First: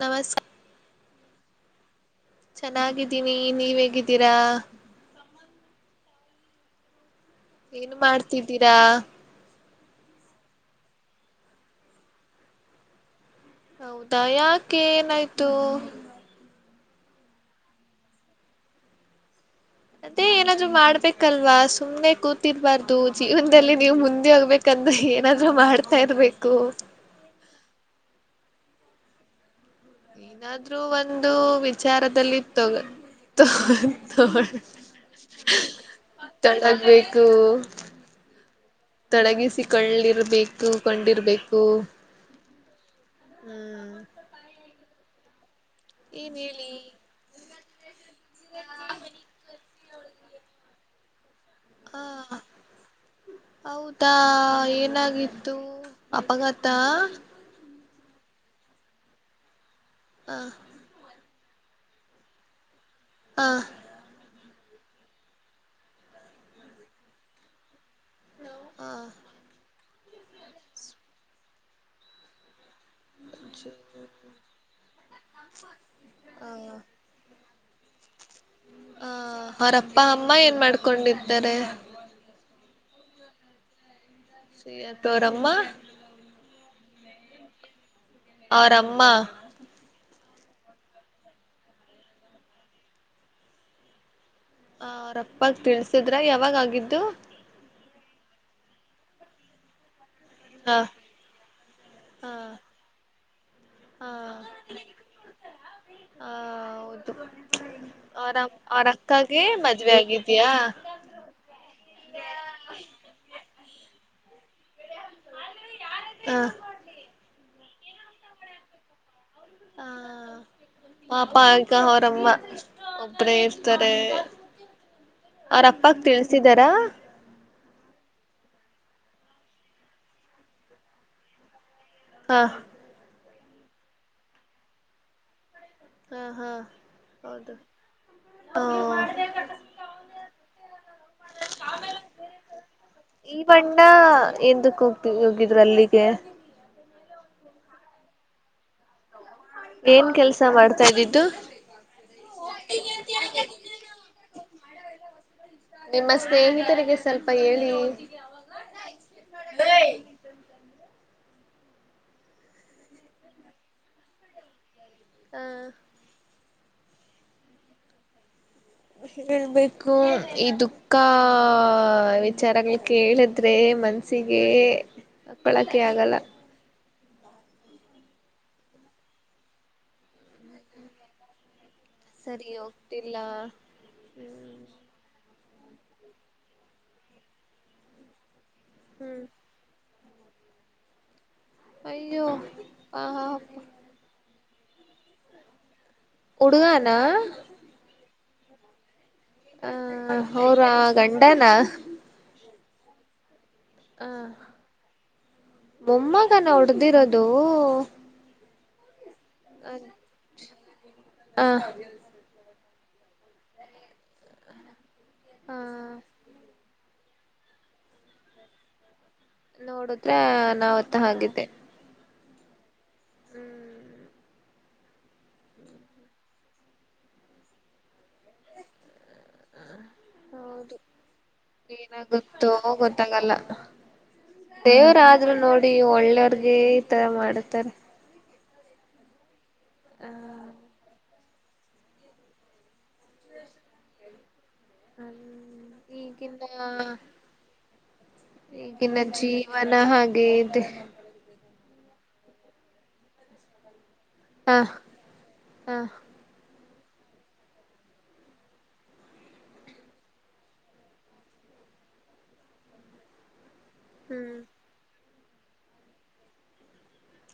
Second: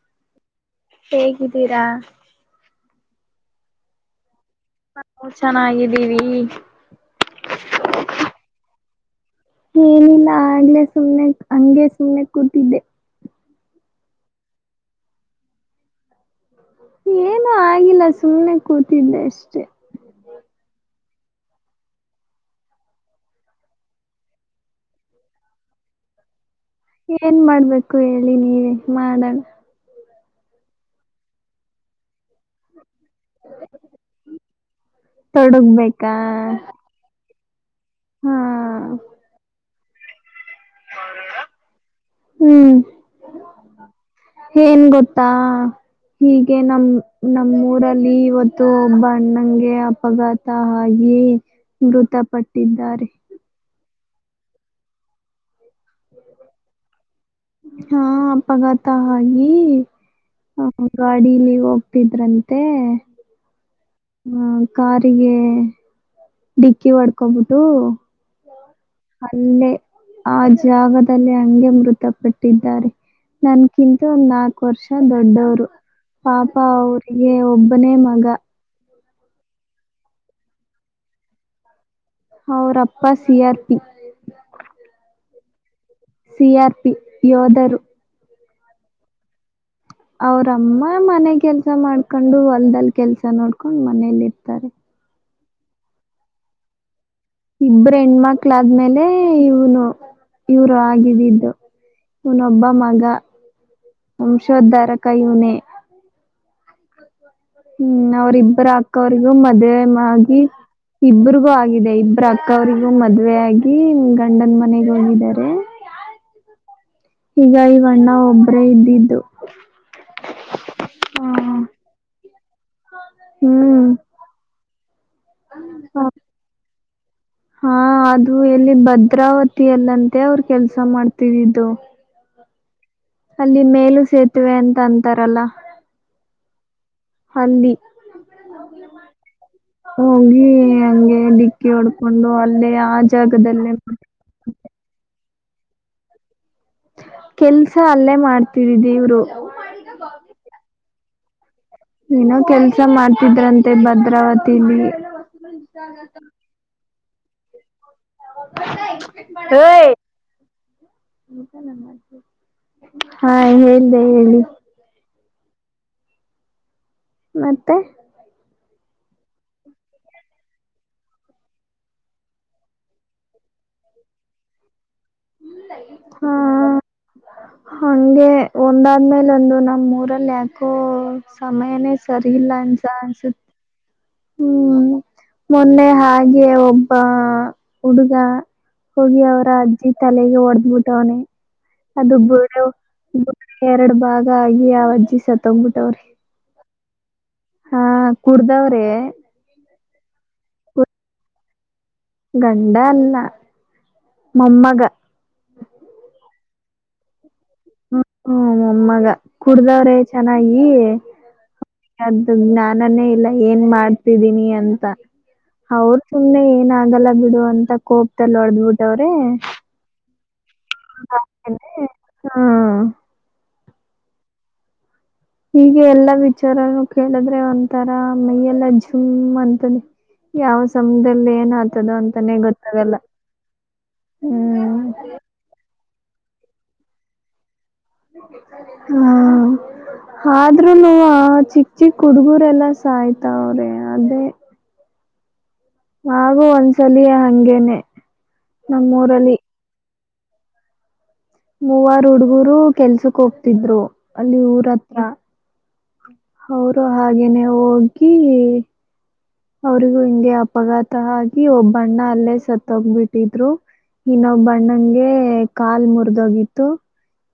ನವಸ್ ಹೇಗಿದ್ದೀರಾ ಚೆನ್ನಾಗಿದ್ದೀನಿ ನೀವ್ ಹೇಗಿದ್ದೀರಾ ನಾವು ಚೆನ್ನಾಗಿದ್ದೀವಿ ಏನು ಮಾಡ್ತಿದ್ದೀರಾ ಏನಿಲ್ಲ ಆಗ್ಲೆೇ ಸುಮ್ನೆ ಹಂಗೆ ಸುಮ್ನೆ ಕೂತಿದ್ದೆ ಹೌದಾ ಯಾಕೆ ಏನಾಯ್ತು ಏನು ಆಗಿಲ್ಲ ಸುಮ್ನೆ ಕೂತಿದ್ದೆ ಅಷ್ಟೆ ಅದೇ ಏನಾದ್ರು ಮಾಡ್ಬೇಕು ಹಲ್ವಾ ಸುಮ್ನೆ ಕೂತಿರ್ಬಾರ್ದು ಜೀವನದಲ್ಲಿ ನೀವು ಮುಂದೆ ಹೋಗ್ಬೇಕಂದ್ರೆ ಏನಾದ್ೂ ಮಾಡ್ತಾ ಇರ್ಬೇಕು ಏನ್ ಮಾಡ್ಬೇಕು ಹೇಳಿ ನೀವ ಮಾಡಣ ಏನಾದ್ೂ ಒಂದು ವಿಚಾರದಲ್ಲಿ ತಗ ತೊಡಗ್ಬೇಕಾ ತೊಡಗ್ಬೇಕು ಹಾ ತಡಗಿ ಸಿಕ್ಕ ಕಳ್ಳಿರ್ಬೇಕು ಕಂಡಿರ್ಬೇಕು ಹ್ಮ್ ಹ್ಮ್ ಏನ್ ಗೊತ್ತಾ ಏನ್ ಹೀಗೆ ಹೇಳಿ ನಮ್ಮ ನಮ್ಮೂಊರಲ್ಲಿ ಇವತ್ತು ಒಬ್ಬ ಅಣ್ಣಾಗೆ ಅಪಘಾತ ಹಾಗಿ ಹ ಮೃತಪಟ್ಟಿದ್ದಾರೆ ಹೌದಾ ಏನಾಗಿತ್ತು ಅಪಘಾತ ಹಾ ಅಪಘಾತ ಹಾಗಿ ಹಾ ಅಡಿಲಿ ಹೋಗ್ತಿದ್ರಂತೆ ಹಾ ಹ್ಮ ಕಾರಿಗೆ ಡಿಕ್ಕಿ ಹೊಡ್ಕೊಬಿಟ್ಟು ಹ ಅಲ್ಲೆ ಆ ಜಾಗದಲ್ಲಿ ಹಂಗೆ ಮೃತಪಟ್ಟಿದ್ದಾರೆ ನನ್ಕಿಂತ ಒಂದ್ ನಾಕು ವರ್ಷ ದೊಡ್ಡವರು ಪಾಪ ಹ ಅವರಿಗೆ ಒಬ್ಬ ಒಬ್ಬನೇ ಮಗ ಹ ಅವರಪ್ಪ ಅಮ್ಮ ಏನ್ ಮಾಡ್ಕೊಂಡಿದ್ದಾರೆ ಅವರಪ್ಪ ಸಿಆರ್ ಪಿ ಅವರ್ ಅಮ್ಮ ಸಿಆರ್ ಪಿ ಯೋಧರು ಅವರಮ್ಮ ಅವ್ರಮ್ಮ ಮನೆ ಕೆಲ್ಸ ಮಾಡ್ಕೊಂಡು ಹೊಲ್ಲ್ ಕೆಲ್ಸ ನೋಡ್ಕೊಂಡ್ ಮನೇಲಿ ಇತ್ತು [inaudible] ಇಗ ತಿಳಸಿದ್ರ ಯಾವಾಗ ಆಗಿದ್ದು ಇಬರು ಹೆಣ್ಮಕ್ಳಾದ್ಮೇಲೆ ಇವನು ಇವರು ಹ ಆಗಿದ್ದಿದ್ದು ಹ ಇವನೊಬ್ಬ ಮಗ ಹ ವಂಶೋದ್ಧಾರ ಕೈನ ಹ್ಮ್ಮ್. ಹ್ಮ್ ಅವ್ರಿಬ್ಬರ ಅಕ್ಕ ಅವ್ರಿಗೂ ಮದ್ವೆ ಆಗಿ ಇಬರಿಗೂ ಆಗಿದೆ ಇಬ್ಬರ ಅಕ್ಕ ಅವ್ರಿಗೂ ಮದ್ವೆೆ ಆಗಿ ಗಂಡನ್ ಮನೆಗ ಹೋಗಿದ್ದಾರೆ ಹ ಹಗ ಬಣ್ಣ ಒಬ್ಬರೇ ಇದ್ದಿದ್ದು ಹಾ ಮಾಪಾಕ್ಕ ಹೊರಮ್ಮ ಒಬ್ಬರೇ ಹ್ಮ್ ಇರ್ತಾರೆ ಅವ್ರಪ್ಪಕ್ ತಿಳಸಿದಾರಾ ಹಾ ಅದು ಎಲ್ಲಿ ಭದ್ರಾವತಿಯಲ್ಲಂತೆ ಅವರು ಕೆಲ್ಸ ಮಾಡ್ತಿದ್ದಿದ್ದು ಹಾ ಅಲ್ಲಿ ಮೇಲು ಸೇತುವೆ ಅಂತ ಅಂತಾರಲ್ಲ ಹಾ ಹಾ ಹೌದು ಅಲ್ಲಿ ಹೋಗಿ ಹಂಗೆ ಡಿಕ್ಕಿ ಹೊಡ್ಕೊಂಡು ಅಲ್ಲೇ ಆ ಈ ಜಾಗದಲ್ಲೇ ಹೋಗಿದ್ರ ಅಲ್ಲಿಗೆ ಕೆಲ್ಸ ಅಲ್ಲೇ ಮಾಡ್ತೀರಿ ದೇವ್ರು ಏನ್ ಕೆಲ್ಸ ಮಾಡ್ತಾ ಇದೀಿ ್ದ ಏನೋ ಕೆಲ್ಸ ಮಾಡ್ತಿದ್ರಂತೆ ಭದ್ರಾವತಿಲಿ ನಿಮ್ಮ ಸ್ನೇಹಿತರಿಗೆ ಸ್ವಲ್ಪ ಹೇಳಿ ಹೈ ಖ ಹಾ ಹೇಳ್ದ ಹೇಳಿ ಹಾ ಮತ್ತೆ ನ್ ಹೇಳ್ಬೇಕು ಈ ದುಃಖ ವಿಚಾರಗಳು ಕೇಳಿದ್ರೆ ಮನ್ಸಿಗೆ ಪ್ಪಳಕೆ ಆಗಲ್ಲ ಹಾ ಹಂಗೆ ಒಂದಾದ್ಮೇಲೆ ಒಂದು ನಮ್ ಮೂರಲ್ಲಿ ಯಾಕೋ ಸಮಯನೇ ಸರಿ ಇಲ್ಲ ಅನ್ಸ ಅನ್ಸುತ್ತೆ ಹ್ಮ್ ಮೊನ್ನೆ ಹಾಗೆ ಒಬ್ಬ ಹುಡುಗ ಹೋಗಿ ಹ್ಮ್ ಅವರ ಅಜ್ಜಿ ತಲೆಗೆ ಹೊಡದ್ಬಿಟ್ಟವನನೆ ಅದು ಅಯ್ಯೋ ಆ ಎರಡು ಭಾಗ ಹಾಗಿ ಯಾವಜ್ಜಿಸಸ ತೊಗ್ಬಿಟ್ಟವ್ರಿ ಉಡುಗಾನ ಕುಡ್ದವ್ರೆ ಹ ಹೌರ ಗಂಡನ ಗಂಡ ಅಲ್ಲ ಹಾ ಮೊಮ್ಮಗ ಮಮ್ಮ ಹ ನಾ ಹೊಡ್ದಿರೋದು ಓ ನಮ್ಮಗೆ ಕುಡ್ದ್ರೆ ಚೆನ್ನಾಗ ಹ ಅಯ ನಾ ನ್ನನ್ನೇ ಇಲ್ಲ ಏನ್ ಮಾಡ್ತಿದೀನಿ ಅಂತ ಹ ಅವರು ಸುಮ್ಮ್ನೆ ಏನ ಲ್ಲ ಬಿಡು ಅಂತ ಕೋಪಲ್ಲ ಹೊಡ್ದ್ ಬಿಿಟ್ಟ ಅವ್ರು ನೋಡುದ್ರ ನಾವ [inaudible] ಹ್ಮ ಹ್ಮ್ ಹೀಗೆ ಎಲ್ಲಾ ವಿಚಾರನು ಕೇಳಿದ್ರೆ ಒಂಥರ ಮೈಯೆಲ್ಲ ಸುಮ್ಮ ಅಂತದೆ ಯಾವ ಹೌದು ಸಮದಲ್ಲಿ ಏನ್ ಆತದೋ ಅಂತಾನೇ ಗೊತ್ತಾಗಲ್ಲ ಹ್ಮ್ ನೀ ಒಳ್ಳೆಯರ್ಗೆ ಈ ತರ ಮಾಡತಾರ ಹ್ಮ್ ಆ ಆದ್ರೂನು ಚಿಕ್ಕ ಚಿಕ್ಕ ಹುಡುಗುರೆಲ್ಲ ಸ ಆಯ್ತಾವ್ರೆ ಅದೇ ಹ್ಮ ಹಾಗು ಒಂದ್ಸಲ ಹಂಗೇನೆ ನಮ್ಮೂರಲ್ಲಿ ವೇದ ಮೂವಾರ ಹುಡುಗರು ಕೆಲ್ಸಕ್ ಹೋಗ್ತಿದ್ರು ಅಲ್ಲಿ ಊರ ಹತ್ರ ಹಾ ಅವರು ಹಾಗೇನೆ ಹೋಗಿ ಅವ್ರಿಗೂ ಹಿಂಗೆ ಅಪಘಾತ ಆಗಿ ಒಬ್ಬಣ್ಣ ಅಲ್ಲೇ ಸತ್ತೋಗ್ಬಿಟ್ಟಿದ್ರು ಇನ್ನ ಹ್ಮ್ ಬಣ್ಣಂಗೆ ಕಾಲ್ ಮುರಿದೋಗಿತ್ತು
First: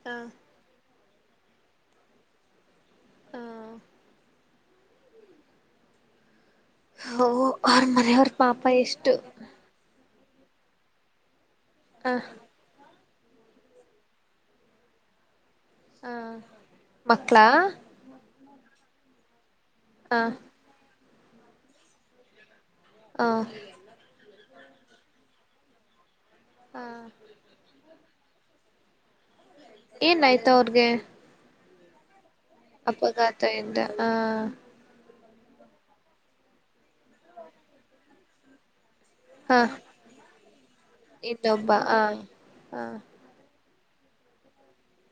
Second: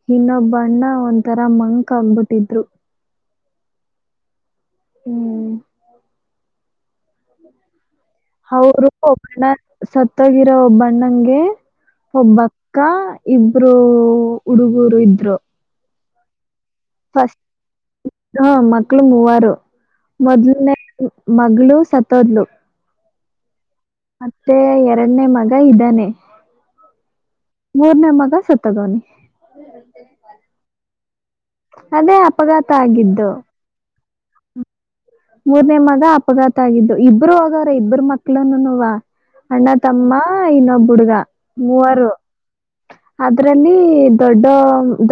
ಹ ಇನ್ನೊಬ್ಬಣ್ಣ ಒಂತ ತರ ಮಂಕ ಅಗ್ಬಿಟ್ಟಿದ್ರು ಹ ಹ್ಮ್ ಹ ಹೌರು ಹೊತ್ತೋಗಿರೋ ಒಬ್ಬಣ್ಣಂಗೆ ಹ ಒಬ್ಬಕ್ಕ ಇಬ್ರು ಹುಡುಗೂರು ಇದ್ರು ಹಾ ಮಕ್ಕಳಾ ಹಾ ಮಕ್ಕಳು ಮೂವಾರು ಹ ಮೊದಲು ಮಗಳು ಸತೋದಲು ಹ ಮತ್ತೆ ಎರಡನೇ ಮಗ ಇದ್ದಾನೆ ಹ ಮೂರನೇ ಮಕ್ಕ ಬ ಸತ್ತಗನಿ ಏನ್ ಆಾಯ್ತಾ ಅವ್ರಗೆ ಅದೇ ಅಪಘಾತ ಆಗಿದ್ದು ಹಾ ಮೂರ್ನೇ ಮಗ ಅಪಘಾತ ಆಗಿದ್ದು ಇಬ್ರು ಹೋಗವ್ರ ಇಬ್ಬರು ಮಕ್ಳನುನುವ ಹ ಅಣ್ಣ ತಮ್ಮ ಇನ್ನೊ ಬುಡ್ಗ ಇನ್ನೊಬ್ಬ ಹ ಮೂವರು ಹ ಆದ್ರೆ ಲ್ಲಿ ದೊಡ್ಡ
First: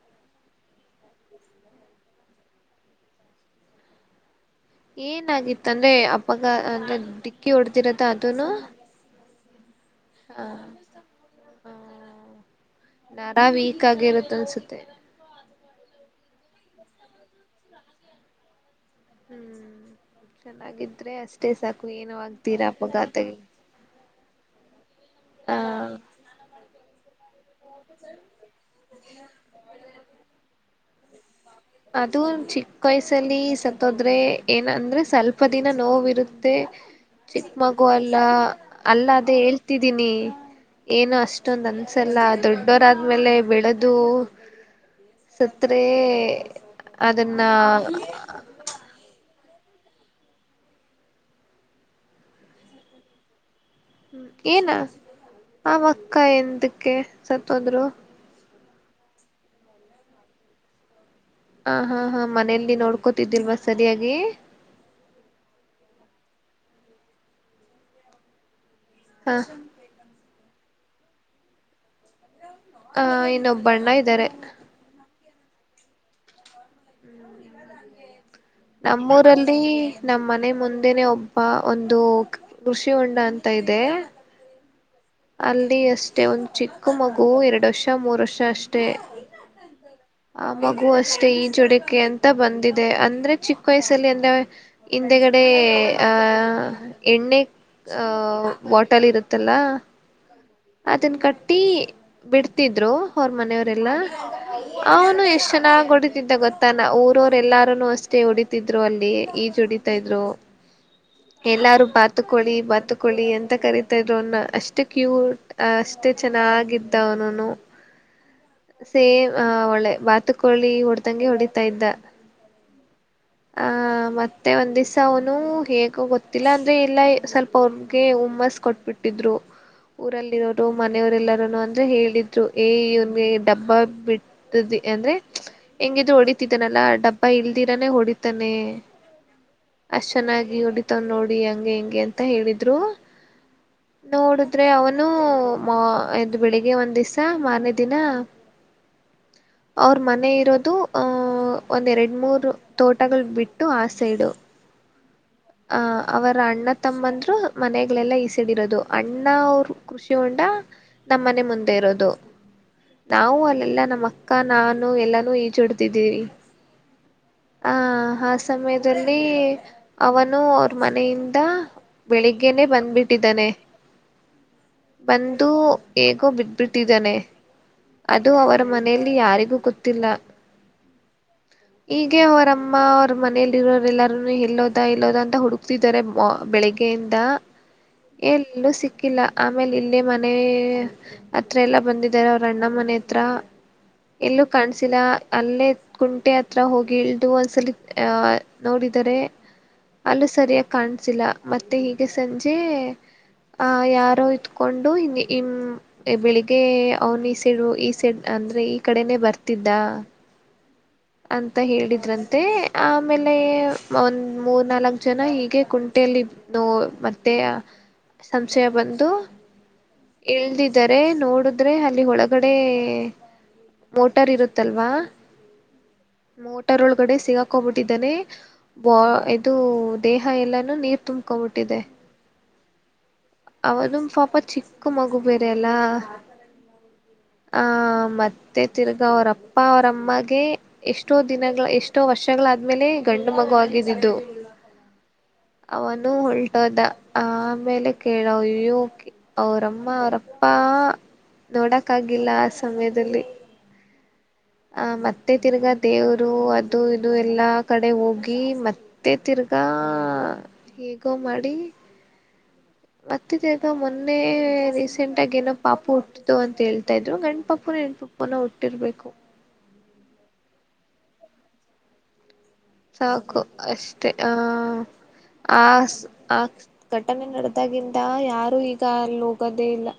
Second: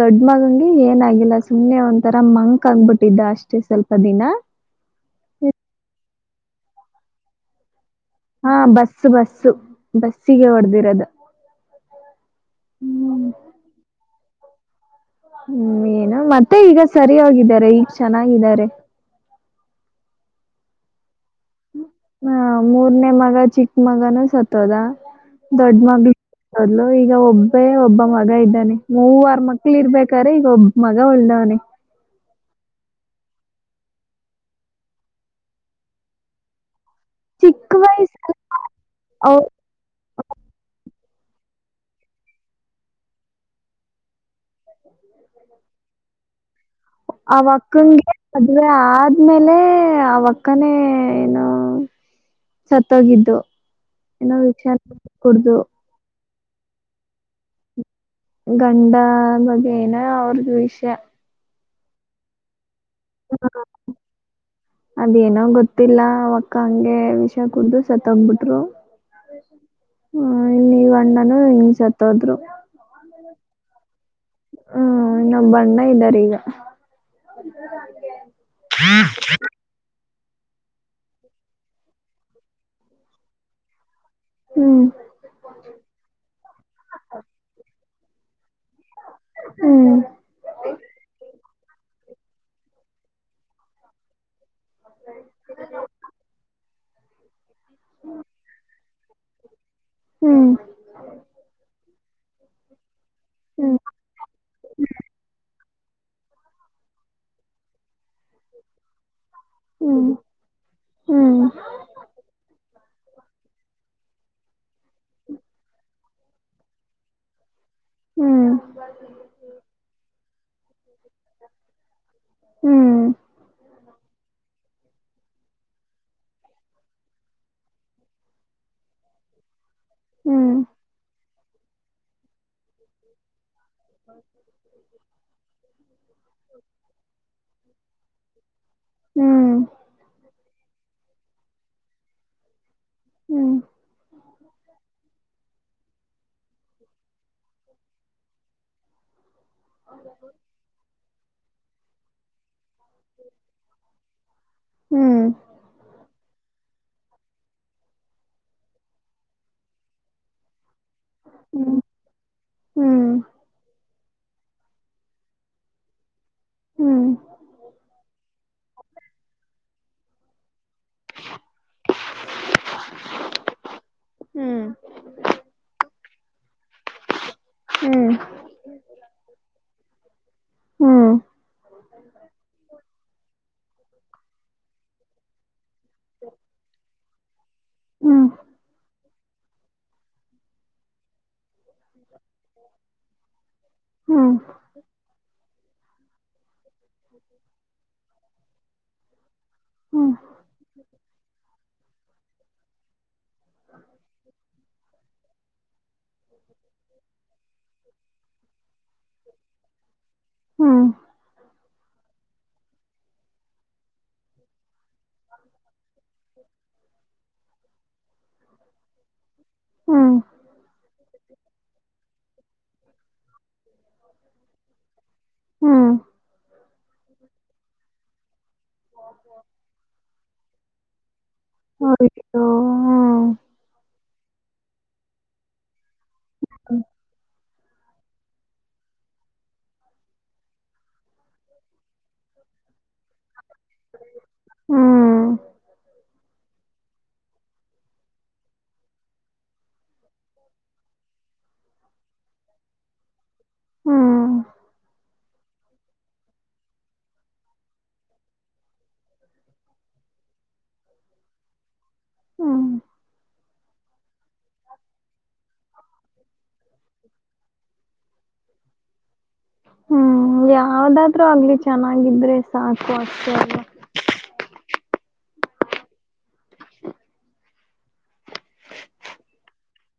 ದೊಡ್ಡ ಮಗಂಿ ಏನಾಗಿಿಲ್ಲ ಸುಮ್ನೆ ಒಂಥರ ಮಂಕ್ ಆಂಗಬಿಟ್ಟಿದ್ದ ಅಷ್ಟೇ ಸ್ವಲ್ಪ ದಿನ ಏನಾಗಿತ್ತ ಅಂದ್ರೆ ಅ ಡಕ್ಕಿ ಕೊಡ್ ತಿರತ ಅತನು ಸ ಬಸ್ಸಿಗೆ ಹೊಡ್ದಿರದು ನರ ವೀಕ್ ಆಗಿರುತ್ತೆ ತಿಳಸುತ್ತೆ ಹ್ಮ್ ಏನು ಮತ್ತೆ ಈಗ ಸರಿ ಹೋಗಿದ್ದಾರೆ ಈಗ ಚೆನ್ನಾಗಿದ್ದಾರೆ ಹ್ಮ್ ಚೆನ್ನಾಗಿದ್ರೆ ಅಷ್ಟೇ ಸಾಕು ಏನು ಹ ಆಗ್ತೀರಾ ಮೂರನೇ ಮಗ ಅಪಘಾತಗೆ ಚಿಕ್ಕ ಮಗನು ಸತ್ ತೊದ ಹ ದೊಡ್ಡ್ಮದ್ಲು ಈಗ ಒಬ್ ಬೇ ಒಬ್ಬ ಮಗ ಇದ್ದಾನೆ ಮೂವಾರ ಮಕ್ಳ ಇರ್ಬೇಕ್ರೆ ಈಗ ಒಬ್ಬ ಮಗ ಹೊಳ್ದವನಿ ಇದು ಚಿಕ್ಕ ವಯಸ್ಸಲ್ಲಿ ಸತ್ತೋದ್ರೆ ಏನ ಅಂದ್ರೆ ಸ್ವಲ್ಪ ದಿನ ನೋವಿರುತ್ತೆ ಚಿಕ್ಕ ಮಗು ಅಲ್ಲ ಅಲ್ಲ ಅದೇ ಅವ್ ಹೇಳ್ತಿದೀನಿ ಏನು ಅಷ್ಟೇ ಇಷ್ಟೊ್ ಅನ್ಸೆಲ್ಲ ದೊಡ್ಡೋರಾದ್ಮೇಲೆ ಬಿಡದು ಅದನ್ನ ಅವಕ್ಕಂಗೆ ಮದುವೆ ಆದ್ಮೇಲೆ ಅಲ್ಲೇ ಅವಕ್ಕನೇ ಏನೋ ಸತ್ತೋಗಿದ್ದು ಏನೋ ವಿಷ ಏನ ಕುಡ್ದು ಆಕ್ಕ ಏನ್ ಅದಕ್ಕೆ ಸತ್ತೋದ್ರು ಗಂಡ ಬಗ್ೇನ ಅವ್ರ ಜ ವಿಷ್ಯ ಹ ಹಾ ಹಾ ಮನೇೆಯಲ್ಲಿ ನೋಡ್ ಹಾಕೋತಿದ್ದಿಲ್ವಾ ಸರಿಯಾಗಿ ಅದೇಏನೋ ಗೊತ್ತಿಲ್ಲ ಅವಕ್ಕ ಹಂಗೆ ವಿಷ ಕುೂಡ್ದ ಸತ್ೋಗಬಿಟ್ರು ಹಾ ಹ ಇಲ್ಲಿ ಅಣ್ಣನು ಹಿಂಗ್ ಸತ್ತೋದ್ರು ಹ ಇನ್ನೊಬ್ಬಣ್ಣ ಆಯ್ತ ್ದರೆ ಇನ್ನೊಬ್ ಬಣ್ಣ ಇದ್ದಾರೆ ಈಗ ನಮ್ಮೂರಲ್ಲಿ ನಮ್ಮ್ ಮನೆ ಮುಂದೆನೆ ಒಬ್ಬ ಒಂದು ಕೃಷಿ ಉಂಡ ಅಂತ ಇದೆ ಹ್ಮ್ ಅಲ್ಲಿ ಅಷ್ಟೇ ಒಂದ್ ಚಿಕ್ಕ ಮಗು ಎರಡುರ್ಷ್ಟ ಮರಸಷ್ಟ ಅಷ್ಟ ಹ್ಮ್ ಆ ಮಗು ಅಷ್ಟೇ ಇ ಚಟಕೆ ಅಂತ ಬಂದಿದೆ ಅಂದ್ರೆ ಚಿಕ್ಕ ವಯಸ್ಸಲ್ಲಿ ಅಂದ್ರೆ ಇಂತ ಕಡೆ ಆ ಎಣ್ಣೆ ಆಹ ಬಾಟಲ್ ಇರುತ್ತಲ್ಲ ಹ್ಮ್ ಅನ್ ಕಟ್ಟಿ ಬಿಡ್ತಿದ್ರು ಅವ್ರ ಮನೆಯವರೆಲ್ಲ ಅವನು ಎಷ್ಟ ಚೆನ್ನಾಗ್ ಹೊಡಿತಿದ್ದ ಗೊತ್ತಾನ ಊರವರು ಎಲ್ಲಾರುನು ಅಷ್ಟೇ ಹೊಡಿತಿದ್ರು ಅಲ್ಲಿ ಜುಡಿತಾ ಹ್ಮ್ ಇದ್ರು ಹ್ಮ್ ಎಲ್ಲಾರು ಬಾತಕೊಳ್ಳಿ ಬಾತ ಕಳಿ ಅಂತ ಕರತಾ ಇದ್ರು ಅವನ ಅಷ್ಟೇ ಕ್ಯೂಟ್ ಅಷ್ಟೇ ಚೆನ್ನಾಗಿದ್ದವನನು ಹ್ಮ್ ಹ್ಮ್ ಸೇ್ ಆ ಒಳ್ಳೆ ಬತು ಕೊಳ್ಳಿಡ್ ಗೆ ಹೊಡಿತಾ ಇದ್ದ ಹ್ಮ್ ಆ ಹ ಮತ್ತೆ ಒಂದ್ ದಿವ್ಸ ಅವನು ಹೇಗ್ ಗೊತ್ತಿಲ್ಲ ಅಂದ್ರೆ ಎಲ್ಲಾ ಸ್ವಲ್ಪ ಅವ್ರಗೆ ಉುಮ್ಮಸ್ ಕೊಟ್ಬಿಟ್ಟಿದ್ರು ಊರಲ್ಲಿ ಹ್ಮ್ ಇರೋದು ಮನೆಯವರೆಲ್ಲ ಅಂದ್ರೆ ಹೇಳಿದ್ರು ಏವನ್ಗೆ ಡಬ್ಬ ಬಿಟ್ಟ ಅಂದ್ರೆ ಹೆಂಗಿದು ಹೊಡಿತಿದ್ದನಲ್ಲಾ ಡಬ್ಬಾ ಇಲ್ದಿರಾನೆ ಹೊಡಿತಾನೆ ಹ್ಮ್ ಅಷ್ಟ ಚೆನ್ನಾಗಿ ಹೊಡ ನೋಡಿ ಹೆಂ ಹೆಂಗೆ ಅಂತ ಹೇಳಿದ್ರು ಹ್ಮ್ ಹ್ಮ್ ನೋಡುದ್ರೆ ಅವನು ಮ ಇದು ಬೆಳಿಗ್ಗೆ ಒಂದ್ ದಿವ್ಸ ಮಾರ್ನೆ ದಿನ ಅವ್ರ ಮನೆ ಇರೋದು ಆಹ ಒಂದ್ ಎರಡು ಮೂರು ತೋಟಗಳು ಬಿಟ್ಟು ಆ ಸೈಡು ಹ್ಮ್ ಅ ಅವರ ಅಣ್ಣ ತಮ್ಮಂದ್ರು ಮನೆಗಳೆಲ್ಲ ಈಸೆಡಿರೋದು ಅಣ್ಣ ಅವರು ಕೃಷಿ ಹೊಂಡ ನಮ್ಮನೆ ಮುಂದೆ ಇರೋದು ಹ್ಮ್ ನಾವು ಅಲ್ಲೆಲ್ಲಾ ನಮ್ಮ ಅಕ್ಕ ನಾನು ಎಲ್ಲಾನೂ ಈಚಿಡ್ತಿದ್ದೀಿ ಹ್ಮ್ ಆ ಆ ಸಮಯದಲ್ಲಿ ಅವನು ಮನೆಯಿಂದ ಬೆಳಿಗ್ಗೆನೆೇ ಬಂದ್ಬಿಟ್ಟಿದ್ದಾನೆ ಬಂದು ಹಕೋ ಬಿಟ್ಟ ಬಿಟ್ಟಿದ್ದಾನೆ ಹ್ಮ್ ಹ್ಮ್ ಅದು ಅವರ ಮನೆಯಲ್ಲಿ ಯಾರಿಗೂ ಗೊತ್ತಿಲ್ಲ ಹ್ಮ್ ಹೀಗೆ ಅವರಮ್ಮ ಅವರ ಮನೆಯಲ್ಲಿರೋರೆಲ್ಲರನು ಎಲ್ಲೋದು ಇಲ್ಲ ಅಂತ ಹುಡು ಹೋಗತಿದ್ದಾರೆ ಬೆಳಿಗ್ಗೆ ದಾ ಹ್ಮ್ ಎಲ್ಲೂ ಸಿ ಹಾಕಿಲ್ಲ ಆಮೇಲೆ ಇಲ್ಲೇ ಮನೆ ಹತ್ರ ಎಲ್ಲ ಬಂದಿದ್ದಾರೆ ಅವ್ರ ಅಣ್ಣ ಮನೆ ಹತ್ರ ಹ್ಮ್ ಹ್ಮ್ ಎಲ್ಲೂ ಕಾಣಸಿಲ್ಲ ಅಲ್ಲೇ ಕುಂಟೆ ಹತ್ರ ಹೋಗಿ ಇಳದುು ಒಂದ್ಸಲಿ ಅಹ ನೋಡಿದರೆ ಅಲ್ಲ ಸರಿಯ ಕಾಣ್ಸಿಲ್ಲ ಮತ್ತೆ ಈಗ ಸಂಜೆ ಹ ಯಾರೋಯ್ತ ಕೊಂಡು ಬೆಳಿಗ್ಗೆ ಅವನ್ ಈ ಸೈಡ್ ಈ ಸೈಡ್ ಅಂದ್ರೆ ಈ ಕಡೆನೇ ಬರ್ತಿದ್ದ ಹಾ ಅಂತ ಹೇಳಿದ್ರಂ [unintelligible] ತೆ ಆಮೇಲೆ ಒಂದ ಮೂರ್ ನಾಲ್ಕ್ ಜನ ಹೀಗೆ ಕುಂಟೆಯಲ್ಲಿ ನೋ ಮತ್ತೆ ಸಂಶಯ ಬಂದು ಹ್ಮ್ ಎಳದಿದ್ದಾರೆ ನೋಡಿದ್ರೆ ಅಲ್ಲಿಳಗ ಒಗಡೆ ಮೋಟಾರ್ ಇರುತ್ತಲ್ವಾ ಹ್ಮ್ ಮೋ ರ ಒಳಗಡೆ ಸಿಗಾಕೊಂಡ್ಬಿಟ್ಟಿದ್ದಾನೆ ಬ ಇದು ದ ಎಲ್ಲಾನು ನೀರ್ ತುಂಬ ಹಬಿಟ್ಟಿದೆ ಅಯ್ಯೋ ಅವನು ಪಪತ್ ಚಿಕ್ಕ ಮಗು ಬೇರೆೆಯ ಎಲ್ಲ ಹ ಆ ಮತ್ತೆ ತಿರ್ಗಾ ಅವ್ರಪ್ಪ ಅವರಮ್ಮಗೆ ಎಷ್ಟೋ ದಿನಗಳ ಎಷ್ಟೋ ವರ್ಷಗಳಾದ್ಮೇಲೆ ಗಂಡು ಮಗುವ ಿದ್ದು ಹ್ಮ್ ಅವನು ಉಲ್ಟೋದ ಆಮೇಲೆ ಕೇಳ ಇ್ಯೋಕೆ ಅವ್ರಮ್ಮ ಅವ್ರಪ್ಪ ನೋಡಕ್ಾಗಿಲ್ಲ ಆ ಸಮಯದಲ್ಲಿ ಹ್ಮ್ ಆ ಮತ್ತೆ ತಿರ್ಗಾ ದೇವ್ರು ಅದು ಇದು ಎಲ್ಲಾ ಕಡೆ ಹೋಗಿ ಮತ್ತೆ ತಿರ್ಗಾ ಹೇಗೋ ಮಾಡಿ ಹಾ ಮತ್ತಿದಗ ಮೊನ್ನೆ ನೇ ರೀಸೆಂಟ್ ಆಗ ಏನೋ ಪಾಪು ಹುಟ್ಟಿದು ಅಂತ ಹೇಳ್ತಾ ಇದ್ರು ಗಂಡ ಪಾಪು ನಣಪಾಪು ಪನ ಹುಟ್ಟಿರ್ಬೇಕು ಹ್ಮ್ ಯಾವ್ದಾದ್ೂ ಆಗ್ಲಿ ಚೆನ್ನಾಗಿದ್ರೆ ಅಷ್ಟೇ ಸಾಕು ಅಲ್ವಾ ಅಷ್ಟೆ ಆಹ ಆ ಆ ಘಟನೆ ನಡೆದಾಗಿಂದ ಯಾರೂ ಈಗ ಅಲ್ಲ ಹೋಗದೇ ಇಲ್ಲ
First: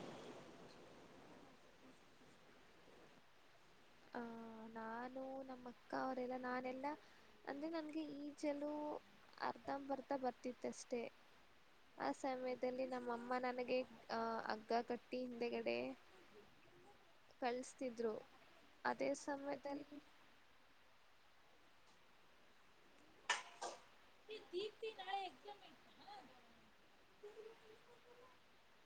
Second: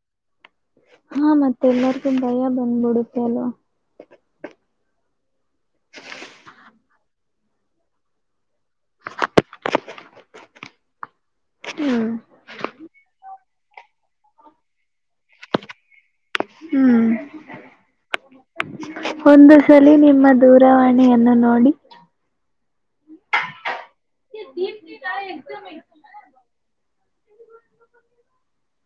ಹಾ ಮತ್ತೆ ಎಲ್ಲರಿಗು ಭಯ ಬಂದ್ಬಿಡುತ್ತೆ ಅಲ್ವಾ ಆಹ ನಾನು ನಮ್ಮ ಅಕ್ಕ ಅವರೆಲ್ಲ ನಾನೆಲ್ಲಾ ಅಂದ್ರೆ ನನ್ಗೆ ಈಜಲುೂ ಅರ್ಧ ಬರ್ತ ಬರ್ತಿತ್ತಷ್ಟೆ ಆ ಹ್ಮ್ ಸಮಯದಲ್ಲಿ ನಮ್ಮಮ್ಮ ನನಗೆ ಅಹ್ ಅಗ್ಗ ಕಟ್ಟಿ ಹಿಂದೆಗಡೆ ಹ್ಮ್ ಕಳ್ಸ್ತಿದ್ರು ಒಂದು ಸಲಿ ನಿಮ್ಮ ದೂರವಾಣಿಯನ್ನು ನೋಡಿ ಅಡಿ ದೀಪ ದೀಪಮ ಇತ. ಹ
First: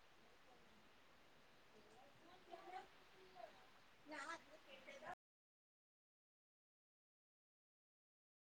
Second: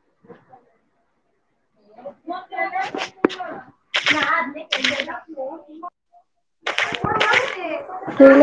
ಹ್ಮ್ಮ್. ನಾ ಅ ಎೋ ಹ